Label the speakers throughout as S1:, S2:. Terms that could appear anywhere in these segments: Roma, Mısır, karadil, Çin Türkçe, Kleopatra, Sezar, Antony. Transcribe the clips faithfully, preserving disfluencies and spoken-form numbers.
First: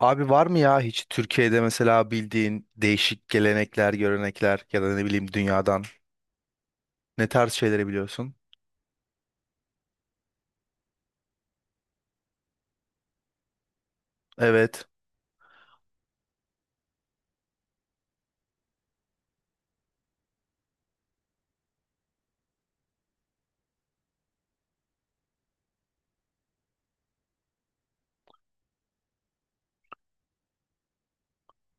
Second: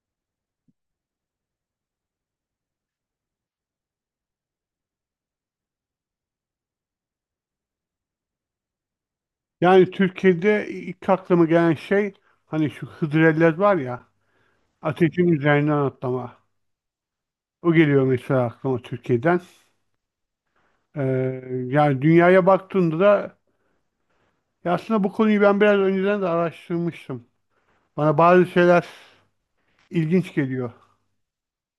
S1: Abi var mı ya hiç Türkiye'de mesela bildiğin değişik gelenekler, görenekler ya da ne bileyim dünyadan ne tarz şeyleri biliyorsun?
S2: Yani Türkiye'de ilk aklıma gelen şey hani şu hıdrellez var ya,
S1: Evet.
S2: ateşin üzerinden atlama. O geliyor mesela aklıma Türkiye'den. Ee, Yani dünyaya baktığında da, ya aslında bu konuyu ben biraz önceden de araştırmıştım. Bana bazı şeyler ilginç geliyor.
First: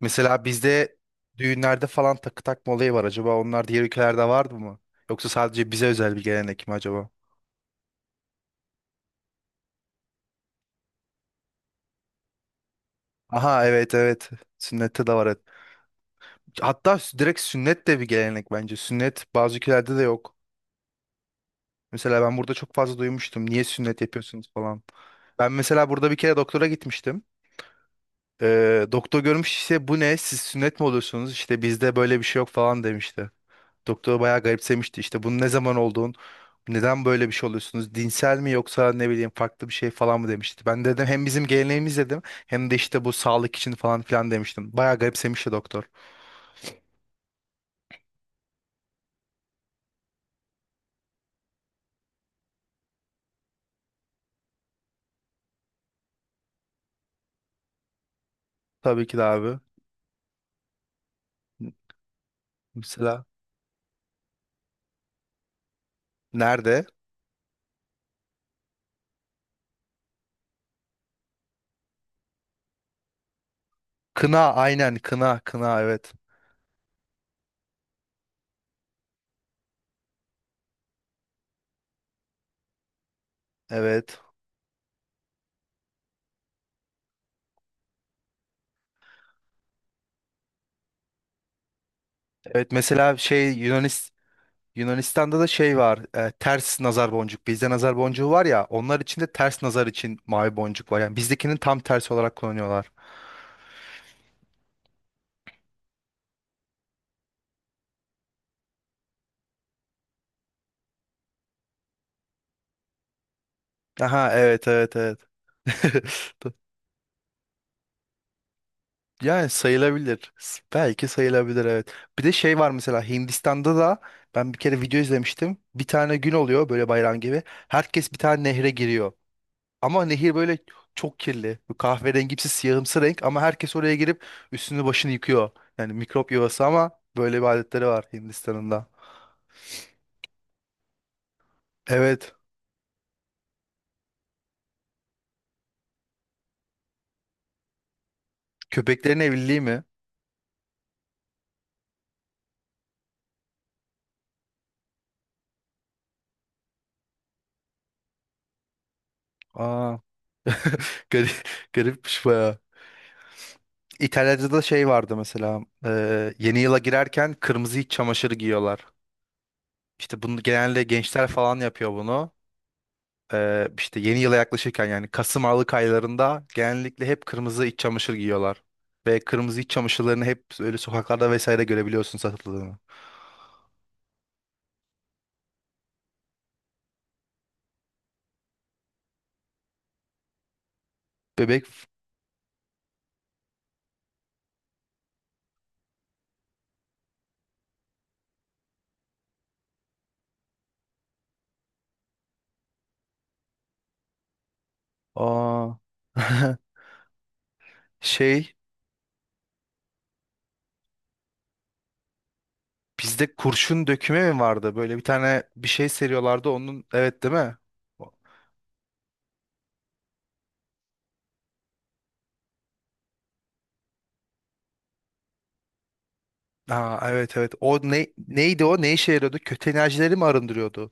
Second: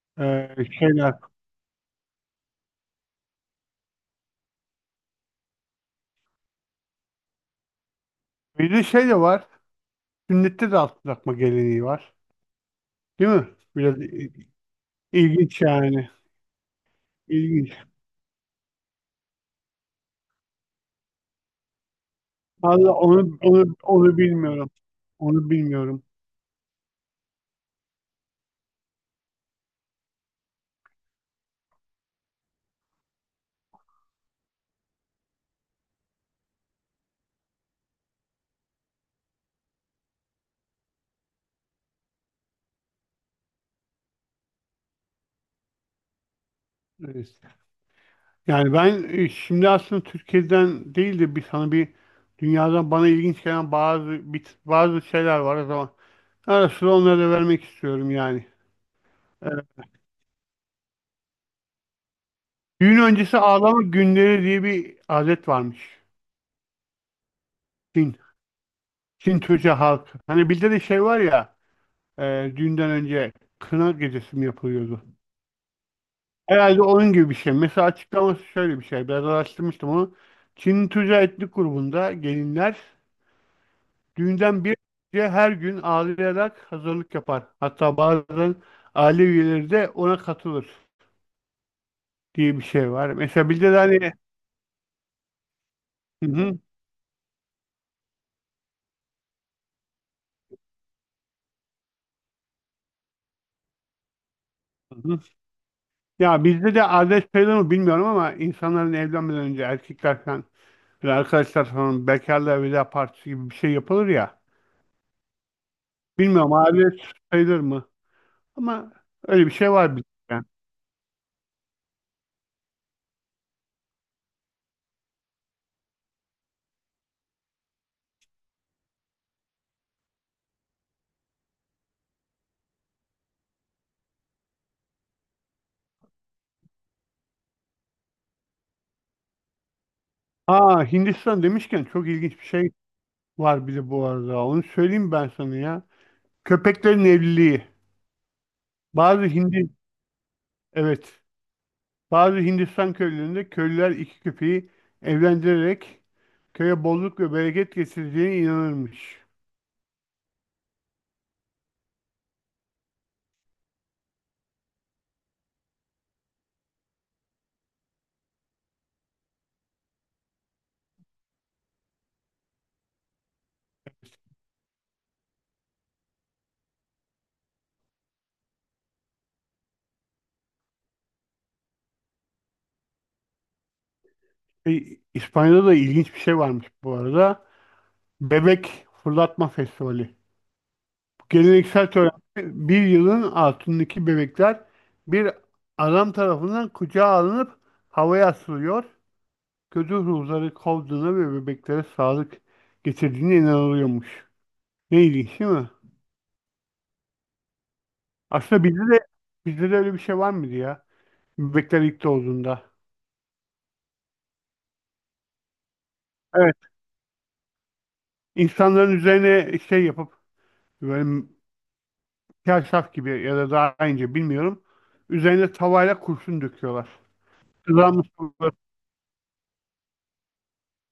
S1: Mesela
S2: Ee,
S1: bizde
S2: şeyler.
S1: düğünlerde falan takı takma olayı var. Acaba onlar diğer ülkelerde vardı mı? Yoksa sadece bize özel bir gelenek mi acaba?
S2: Bir de şey de var. Sünnette de altın takma geleneği var. Değil mi?
S1: Aha, evet,
S2: Biraz
S1: evet.
S2: i-
S1: Sünnette de var, evet.
S2: ilginç yani.
S1: Hatta sü- direkt
S2: İlginç.
S1: sünnet de bir gelenek bence. Sünnet bazı ülkelerde de yok. Mesela ben burada çok
S2: Vallahi
S1: fazla
S2: onu,
S1: duymuştum. Niye
S2: onu,
S1: sünnet
S2: onu
S1: yapıyorsunuz
S2: bilmiyorum.
S1: falan.
S2: Onu
S1: Ben mesela
S2: bilmiyorum.
S1: burada bir kere doktora gitmiştim. Ee, doktor görmüş işte bu ne siz sünnet mi oluyorsunuz işte bizde böyle bir şey yok falan demişti. Doktor bayağı garipsemişti işte bunun ne zaman olduğun, neden böyle bir şey oluyorsunuz dinsel mi yoksa ne bileyim farklı bir şey falan mı demişti. Ben dedim hem bizim geleneğimiz dedim, hem de işte bu sağlık için falan filan demiştim. Bayağı garipsemişti doktor.
S2: Evet. Yani ben e, şimdi aslında Türkiye'den değil de bir sana bir dünyadan bana ilginç gelen bazı bir, bazı şeyler var o zaman. Ara sıra onları da vermek istiyorum yani.
S1: Tabii ki de
S2: Ee,
S1: abi.
S2: Düğün
S1: Mesela
S2: öncesi ağlama günleri diye bir adet varmış.
S1: nerede?
S2: Çin, Çin Türkçe halkı. Hani bizde de şey var ya, e, düğünden önce kına gecesi mi
S1: Kına, aynen,
S2: yapılıyordu?
S1: kına kına, evet.
S2: Herhalde onun gibi bir şey. Mesela açıklaması şöyle bir şey. Biraz araştırmıştım onu. Çin Türkçe etnik grubunda gelinler
S1: Evet.
S2: düğünden bir önce her gün ağlayarak hazırlık yapar. Hatta bazen aile üyeleri de ona katılır diye bir
S1: Evet
S2: şey var.
S1: mesela
S2: Mesela
S1: şey
S2: bizde de hani
S1: Yunanistan, Yunanistan'da da şey var,
S2: hı
S1: e,
S2: hı,
S1: ters nazar boncuk. Bizde nazar boncuğu var ya, onlar için de ters nazar için mavi boncuk var. Yani bizdekinin tam tersi olarak kullanıyorlar.
S2: hı hı. Ya bizde de adet sayılır mı bilmiyorum ama insanların evlenmeden önce erkekler falan, böyle arkadaşlar falan bekarlığa veda partisi gibi bir şey yapılır
S1: Aha,
S2: ya.
S1: evet, evet, evet. Do-
S2: Bilmiyorum adet sayılır mı? Ama öyle
S1: Yani
S2: bir şey var bizde.
S1: sayılabilir.
S2: Yani.
S1: S- Belki sayılabilir, evet. Bir de şey var mesela Hindistan'da da ben bir kere video izlemiştim. Bir tane gün oluyor böyle bayram gibi. Herkes bir tane nehre giriyor. Ama nehir böyle çok kirli. Bu kahverengimsi siyahımsı renk ama herkes oraya girip üstünü başını yıkıyor. Yani mikrop yuvası ama böyle bir adetleri var Hindistan'ın da.
S2: Aa, Hindistan demişken çok
S1: Evet.
S2: ilginç bir şey var bir de bu arada. Onu söyleyeyim ben sana ya. Köpeklerin evliliği.
S1: Köpeklerin
S2: Bazı
S1: evliliği
S2: Hindi
S1: mi?
S2: Evet. Bazı Hindistan köylerinde köylüler iki köpeği evlendirerek köye bolluk ve bereket getireceğine inanırmış.
S1: Aa, garip, garipmiş bayağı. İtalya'da da şey vardı mesela. E, yeni yıla girerken kırmızı iç çamaşırı giyiyorlar. İşte bunu genelde gençler falan yapıyor bunu. Ee, işte yeni yıla yaklaşırken yani Kasım Aralık aylarında genellikle hep kırmızı iç çamaşır giyiyorlar. Ve kırmızı iç çamaşırlarını hep öyle sokaklarda vesaire görebiliyorsun satıldığını.
S2: E, İspanya'da da ilginç bir şey varmış bu arada. Bebek fırlatma festivali. Bu
S1: Bebek,
S2: geleneksel törende bir yılın altındaki bebekler bir adam tarafından kucağa alınıp havaya asılıyor. Kötü ruhları kovduğuna ve bebeklere sağlık getirdiğine inanılıyormuş. Ne ilginç değil
S1: aa,
S2: mi?
S1: şey,
S2: Aslında bizde de bizde de öyle bir şey var mıydı ya? Bebekler ilk doğduğunda.
S1: bizde kurşun döküme mi vardı? Böyle bir tane bir şey seriyorlardı
S2: Evet.
S1: onun, evet, değil mi?
S2: İnsanların üzerine şey yapıp böyle kaşaf gibi ya da daha ince bilmiyorum. Üzerine tavayla kurşun döküyorlar.
S1: Aa, evet, evet. O ne,
S2: Kızarmış böyle
S1: neydi o? Ne işe yarıyordu? Kötü enerjileri mi arındırıyordu?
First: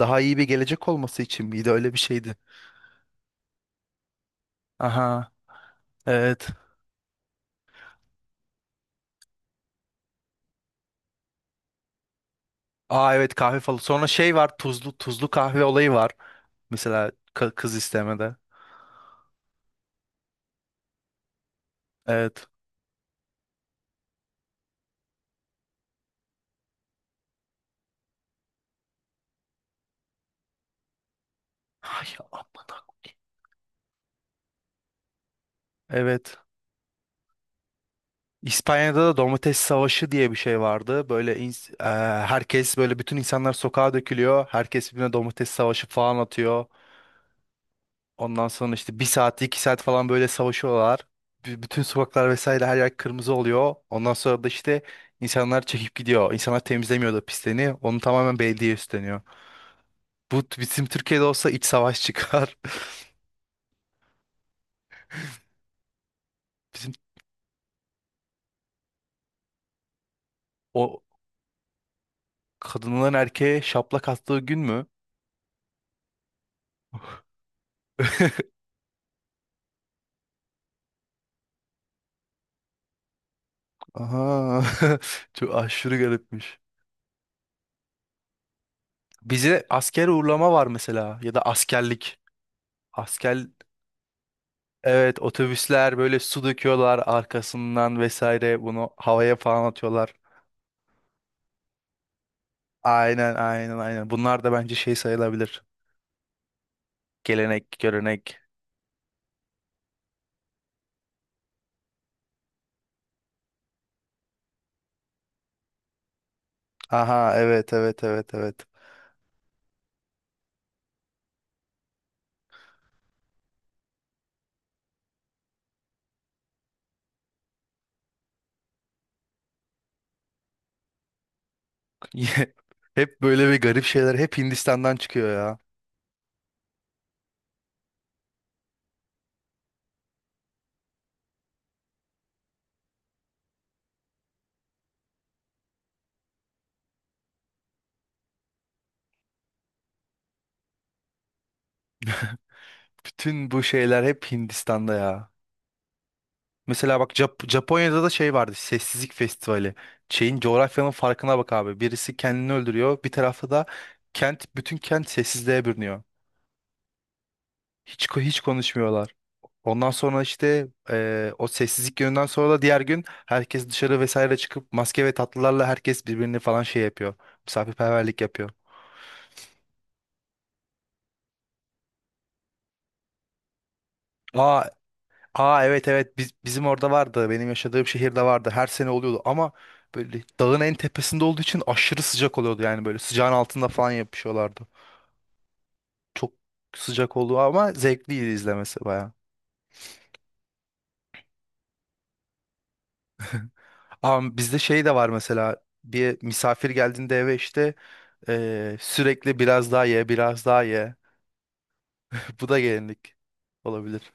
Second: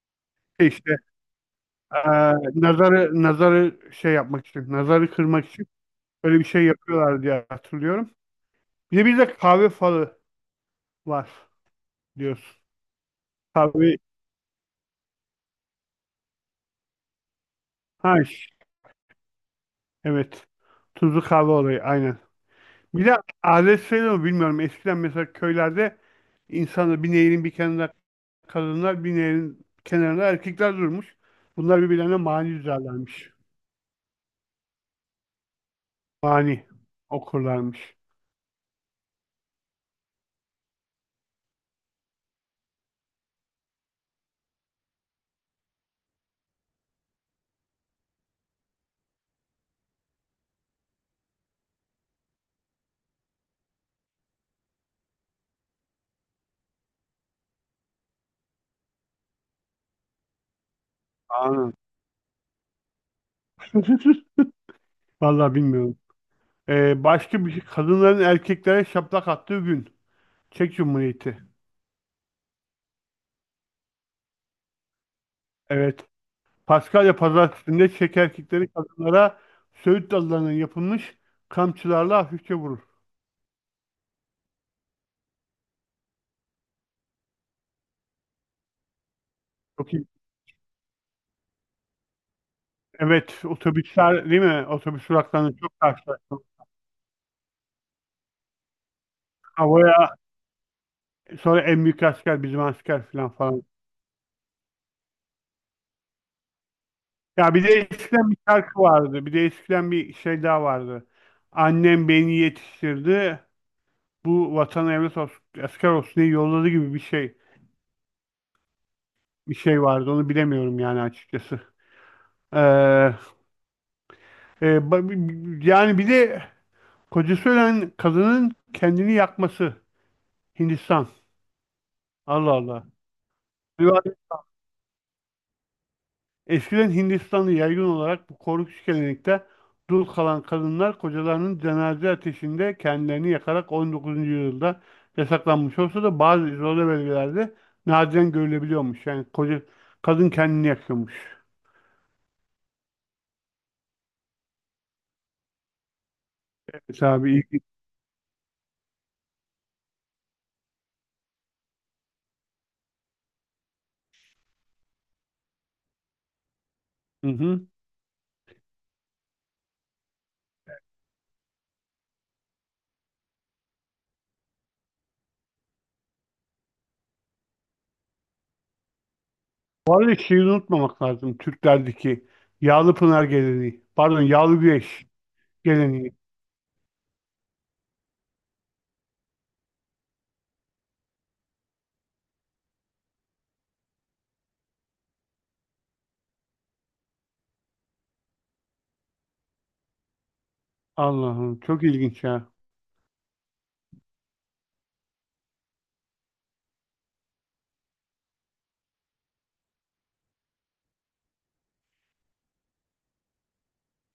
S1: Daha iyi bir
S2: şey
S1: gelecek
S2: işte
S1: olması için miydi? Öyle bir
S2: eee,
S1: şeydi.
S2: nazarı nazarı şey yapmak için, nazarı
S1: Aha,
S2: kırmak için böyle bir
S1: evet.
S2: şey yapıyorlar diye hatırlıyorum. Bir de bir de kahve falı var diyorsun.
S1: Aa, evet, kahve falan.
S2: Kahve
S1: Sonra şey var, tuzlu tuzlu kahve olayı var. Mesela ka- kız
S2: ha
S1: istemede.
S2: ş- evet. Tuzlu kahve olayı aynen.
S1: Evet.
S2: Bir de adet sayılır mı bilmiyorum. Eskiden mesela köylerde insanlar bir nehrin bir kenarında, kadınlar bir nehrin kenarına, erkekler durmuş. Bunlar
S1: Ay,
S2: birbirlerine
S1: a-
S2: mani düzerlermiş.
S1: evet.
S2: Mani okurlarmış.
S1: İspanya'da da domates savaşı diye bir şey vardı. Böyle ins- eee, herkes böyle bütün insanlar sokağa dökülüyor. Herkes birbirine domates savaşı falan atıyor. Ondan sonra işte bir saat iki saat falan böyle savaşıyorlar. B- bütün sokaklar vesaire her yer kırmızı oluyor. Ondan sonra da işte insanlar çekip gidiyor. İnsanlar temizlemiyor da pisliğini. Onu tamamen belediye üstleniyor. Bu bizim Türkiye'de olsa iç
S2: Anam.
S1: savaş çıkar.
S2: Vallahi bilmiyorum.
S1: Bizim
S2: Ee, başka bir şey. Kadınların erkeklere şaplak attığı gün. Çek
S1: o,
S2: Cumhuriyeti.
S1: kadınların erkeğe şaplak attığı gün mü?
S2: Evet. Paskalya Pazartesi'nde Çek erkekleri kadınlara söğüt dallarından yapılmış kamçılarla hafifçe vurur.
S1: Aha. Çok aşırı garipmiş. Bize
S2: Çok iyi.
S1: asker uğurlama var mesela, ya da askerlik. Asker,
S2: Evet. Otobüsler değil mi? Otobüs
S1: evet,
S2: duraklarında çok
S1: otobüsler böyle su
S2: karşılaştım.
S1: döküyorlar arkasından vesaire bunu havaya falan
S2: Havaya,
S1: atıyorlar.
S2: sonra en büyük asker bizim asker falan
S1: Aynen,
S2: falan.
S1: aynen, aynen. Bunlar da bence şey sayılabilir.
S2: Ya bir de
S1: Gelenek,
S2: eskiden bir
S1: görenek.
S2: şarkı vardı. Bir de eskiden bir şey daha vardı. Annem beni yetiştirdi. Bu vatan evlat olsun, asker olsun diye yolladı gibi bir
S1: Aha,
S2: şey.
S1: evet, evet, evet, evet.
S2: Bir şey vardı. Onu bilemiyorum yani açıkçası. Ee, e, ba- bi- bi- Yani bir de kocası ölen kadının kendini yakması. Hindistan. Allah Allah.
S1: Hep böyle bir garip şeyler hep Hindistan'dan çıkıyor ya.
S2: Eskiden Hindistan'da yaygın olarak bu korkunç gelenekte dul kalan kadınlar kocalarının cenaze ateşinde kendilerini yakarak on dokuzuncu yüzyılda yasaklanmış olsa da bazı izole bölgelerde nadiren görülebiliyormuş. Yani koca kadın kendini yakıyormuş.
S1: Bütün bu şeyler hep Hindistan'da ya. Mesela bak
S2: Mesela bir
S1: Jap-
S2: ilginç.
S1: Japonya'da da şey vardı. Sessizlik Festivali. Şeyin, coğrafyanın farkına bak abi. Birisi kendini öldürüyor. Bir tarafta da kent, bütün kent sessizliğe bürünüyor.
S2: Hı hı.
S1: Hiç ko- hiç konuşmuyorlar. Ondan sonra işte eee, o sessizlik gününden sonra da diğer gün herkes dışarı vesaire çıkıp maske ve tatlılarla herkes birbirini falan şey yapıyor. Misafirperverlik yapıyor.
S2: Bu arada şeyi unutmamak lazım. Türklerdeki yağlı pınar geleneği. Pardon, yağlı
S1: Aa.
S2: güreş
S1: Aa, evet,
S2: geleneği.
S1: evet, biz, bizim orada vardı. Benim yaşadığım şehirde vardı. Her sene oluyordu ama böyle dağın en tepesinde olduğu için aşırı sıcak oluyordu. Yani böyle sıcağın altında falan yapışıyorlardı. Çok sıcak oldu ama zevkliydi izlemesi baya.
S2: Allah'ım çok ilginç ya.
S1: Ama bizde şey de var mesela bir misafir geldiğinde eve işte eee, sürekli biraz daha ye biraz daha ye. Bu da gelinlik olabilir.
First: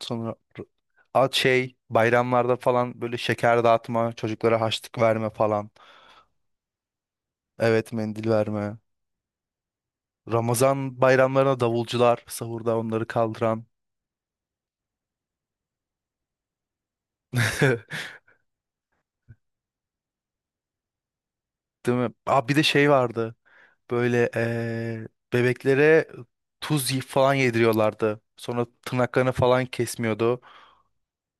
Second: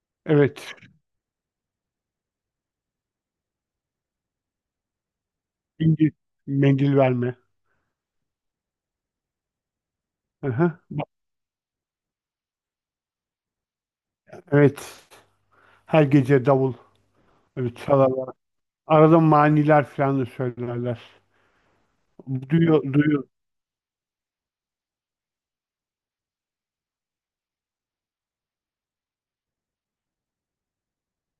S1: Sonra
S2: Evet.
S1: at şey bayramlarda falan böyle şeker dağıtma, çocuklara harçlık verme falan.
S2: İngiliz mendil verme.
S1: Evet, mendil verme.
S2: Aha.
S1: Ramazan bayramlarına davulcular sahurda onları kaldıran.
S2: Evet. Her gece davul. Böyle çalarlar. Arada maniler falan da söylerler.
S1: Değil mi? Aa, bir de
S2: Duyuyor,
S1: şey
S2: duyuyor.
S1: vardı. Böyle eee, bebeklere tuz y- falan yediriyorlardı. Sonra tırnaklarını falan kesmiyordu.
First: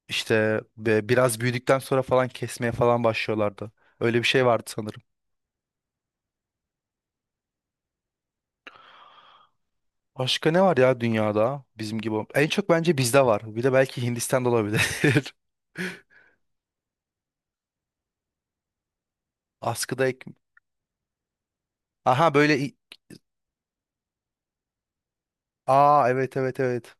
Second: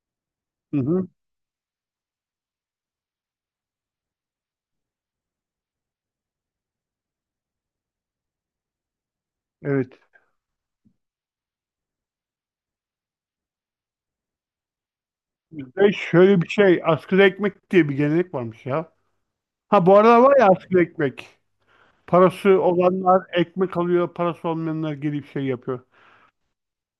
S1: İşte
S2: Hı hı.
S1: be- biraz büyüdükten sonra falan kesmeye falan başlıyorlardı. Öyle bir şey vardı sanırım.
S2: Evet.
S1: Başka ne var ya dünyada bizim gibi? En çok bence bizde var. Bir de belki Hindistan'da olabilir.
S2: Bizde şöyle bir şey, askıda ekmek diye bir gelenek varmış ya. Ha bu
S1: Askıda ek...
S2: arada var ya, askıda ekmek.
S1: Aha böyle...
S2: Parası
S1: i-
S2: olanlar ekmek alıyor, parası olmayanlar gelip şey yapıyor.
S1: Aa, evet, evet, evet.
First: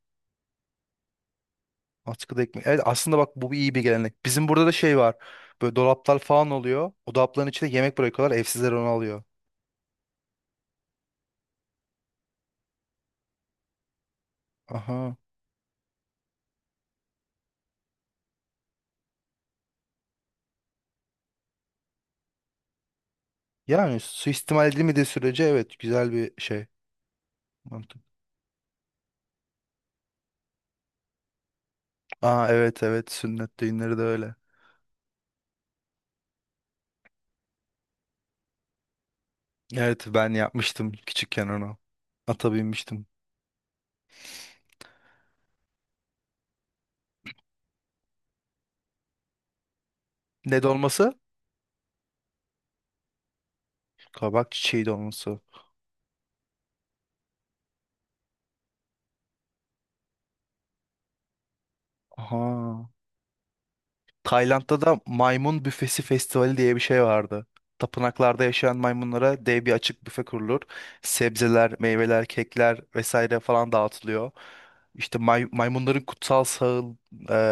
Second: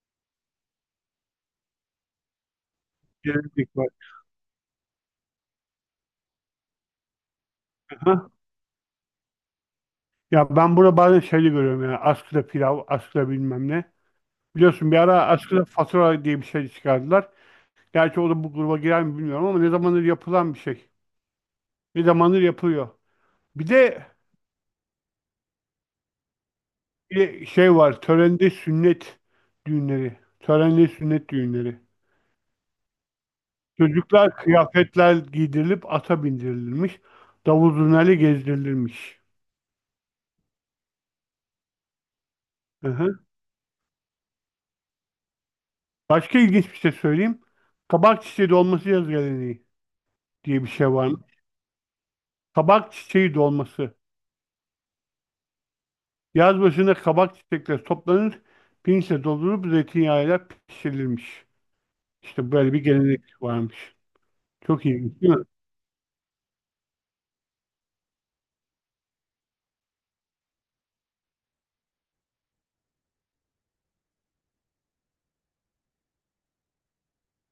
S1: Askıda ekmek. Evet aslında bak bu bir iyi
S2: Gelenek
S1: bir
S2: var.
S1: gelenek. Bizim burada da şey var. Böyle dolaplar falan oluyor. O dolapların içinde yemek
S2: Aha.
S1: bırakıyorlar. Evsizler onu alıyor.
S2: Ya ben burada bazen şeyde görüyorum ya. Askıda pilav, askıda bilmem ne. Biliyorsun bir
S1: Aha.
S2: ara askıda fatura diye bir şey çıkardılar. Gerçi o da bu gruba girer mi bilmiyorum ama ne zamandır yapılan bir şey. Ne zamandır yapılıyor. Bir
S1: Yani
S2: de
S1: suistimal edilmediği sürece, evet, güzel bir şey.
S2: Bir de şey var.
S1: Mantık.
S2: Törende sünnet düğünleri. Törenli sünnet düğünleri.
S1: Aa, evet, evet, sünnet düğünleri de öyle.
S2: Çocuklar kıyafetler giydirilip ata bindirilmiş. Davul zurnayla gezdirilirmiş.
S1: Evet, ben yapmıştım küçükken onu. Ata
S2: Hı
S1: binmiştim.
S2: hı. Başka ilginç bir şey söyleyeyim. Kabak çiçeği dolması yaz geleneği
S1: Ne
S2: diye bir şey var
S1: dolması?
S2: mı? Kabak çiçeği dolması.
S1: Kabak çiçeği dolması.
S2: Yaz başında kabak çiçekleri toplanır, pirinçle doldurup zeytinyağıyla pişirilmiş. İşte böyle bir
S1: Aha.
S2: gelenek varmış.
S1: Tayland'da
S2: Çok
S1: da
S2: ilginç değil mi?
S1: maymun büfesi festivali diye bir şey vardı. Tapınaklarda yaşayan maymunlara dev bir açık büfe kurulur. Sebzeler, meyveler, kekler vesaire falan dağıtılıyor. İşte may- maymunların kutsal sağıl-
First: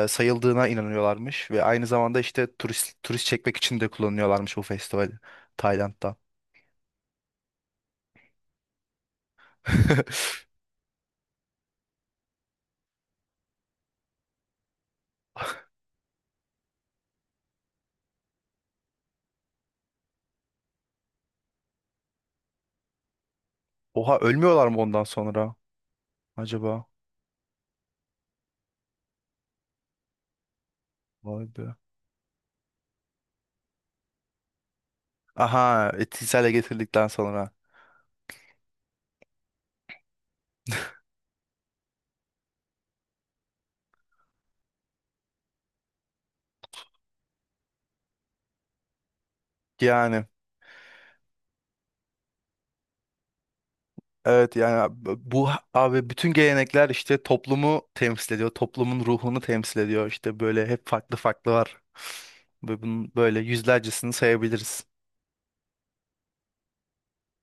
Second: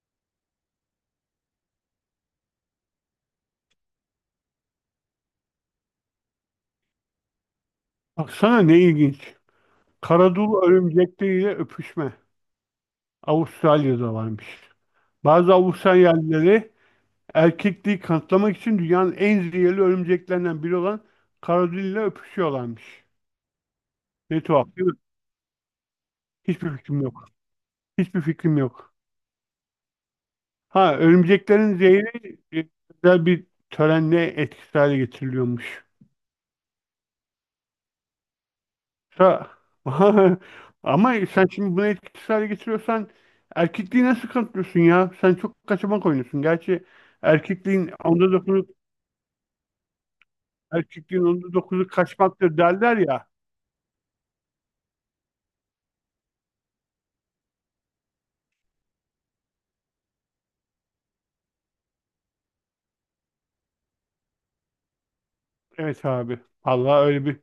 S1: e, sayıldığına inanıyorlarmış ve aynı zamanda işte turist turist çekmek için de kullanıyorlarmış bu festivali Tayland'da.
S2: Baksana ne ilginç. Karadul örümcekleriyle öpüşme. Avustralya'da varmış. Bazı Avustralyalıları erkekliği kanıtlamak için dünyanın en zehirli örümceklerinden biri olan karadille öpüşüyorlarmış.
S1: Oha,
S2: Ne
S1: ölmüyorlar
S2: tuhaf
S1: mı
S2: değil mi?
S1: ondan sonra
S2: Hiçbir
S1: acaba?
S2: fikrim yok. Hiçbir fikrim yok. Ha
S1: Vay be.
S2: örümceklerin zehri e, özel bir törenle etkisiz hale getiriliyormuş.
S1: Aha etkisiyle getirdikten sonra.
S2: Ha, ama sen şimdi bunu etkisiz hale getiriyorsan erkekliği nasıl kanıtlıyorsun ya? Sen çok kaçamak oynuyorsun. Gerçi erkekliğin onda
S1: Yani.
S2: erkekliğin onda dokuzu kaçmaktır derler ya.
S1: Evet yani bu abi bütün gelenekler işte toplumu temsil ediyor. Toplumun ruhunu temsil ediyor. İşte böyle hep farklı farklı var. Ve bunun böyle yüzlercesini sayabiliriz.
S2: Evet abi. Allah öyle bir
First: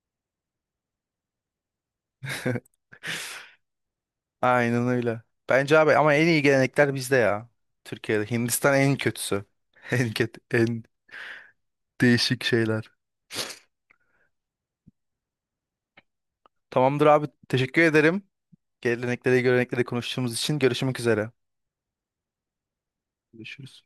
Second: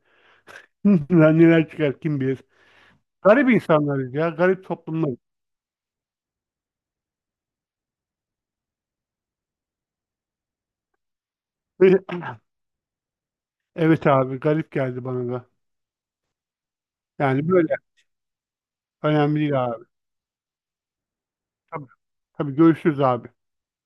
S2: lan neler çıkar kim bilir. Garip insanlarız ya. Garip
S1: Aynen
S2: toplumlar.
S1: öyle. Bence abi ama en iyi gelenekler bizde ya. Türkiye'de. Hindistan en kötüsü. En kötü, en değişik şeyler.
S2: Evet abi. Garip geldi bana da.
S1: Tamamdır abi.
S2: Yani böyle.
S1: Teşekkür ederim.
S2: Önemli
S1: Gelenekleri,
S2: değil
S1: görenekleri
S2: abi.
S1: konuştuğumuz için görüşmek üzere.
S2: Tabii, tabii görüşürüz abi.
S1: Görüşürüz.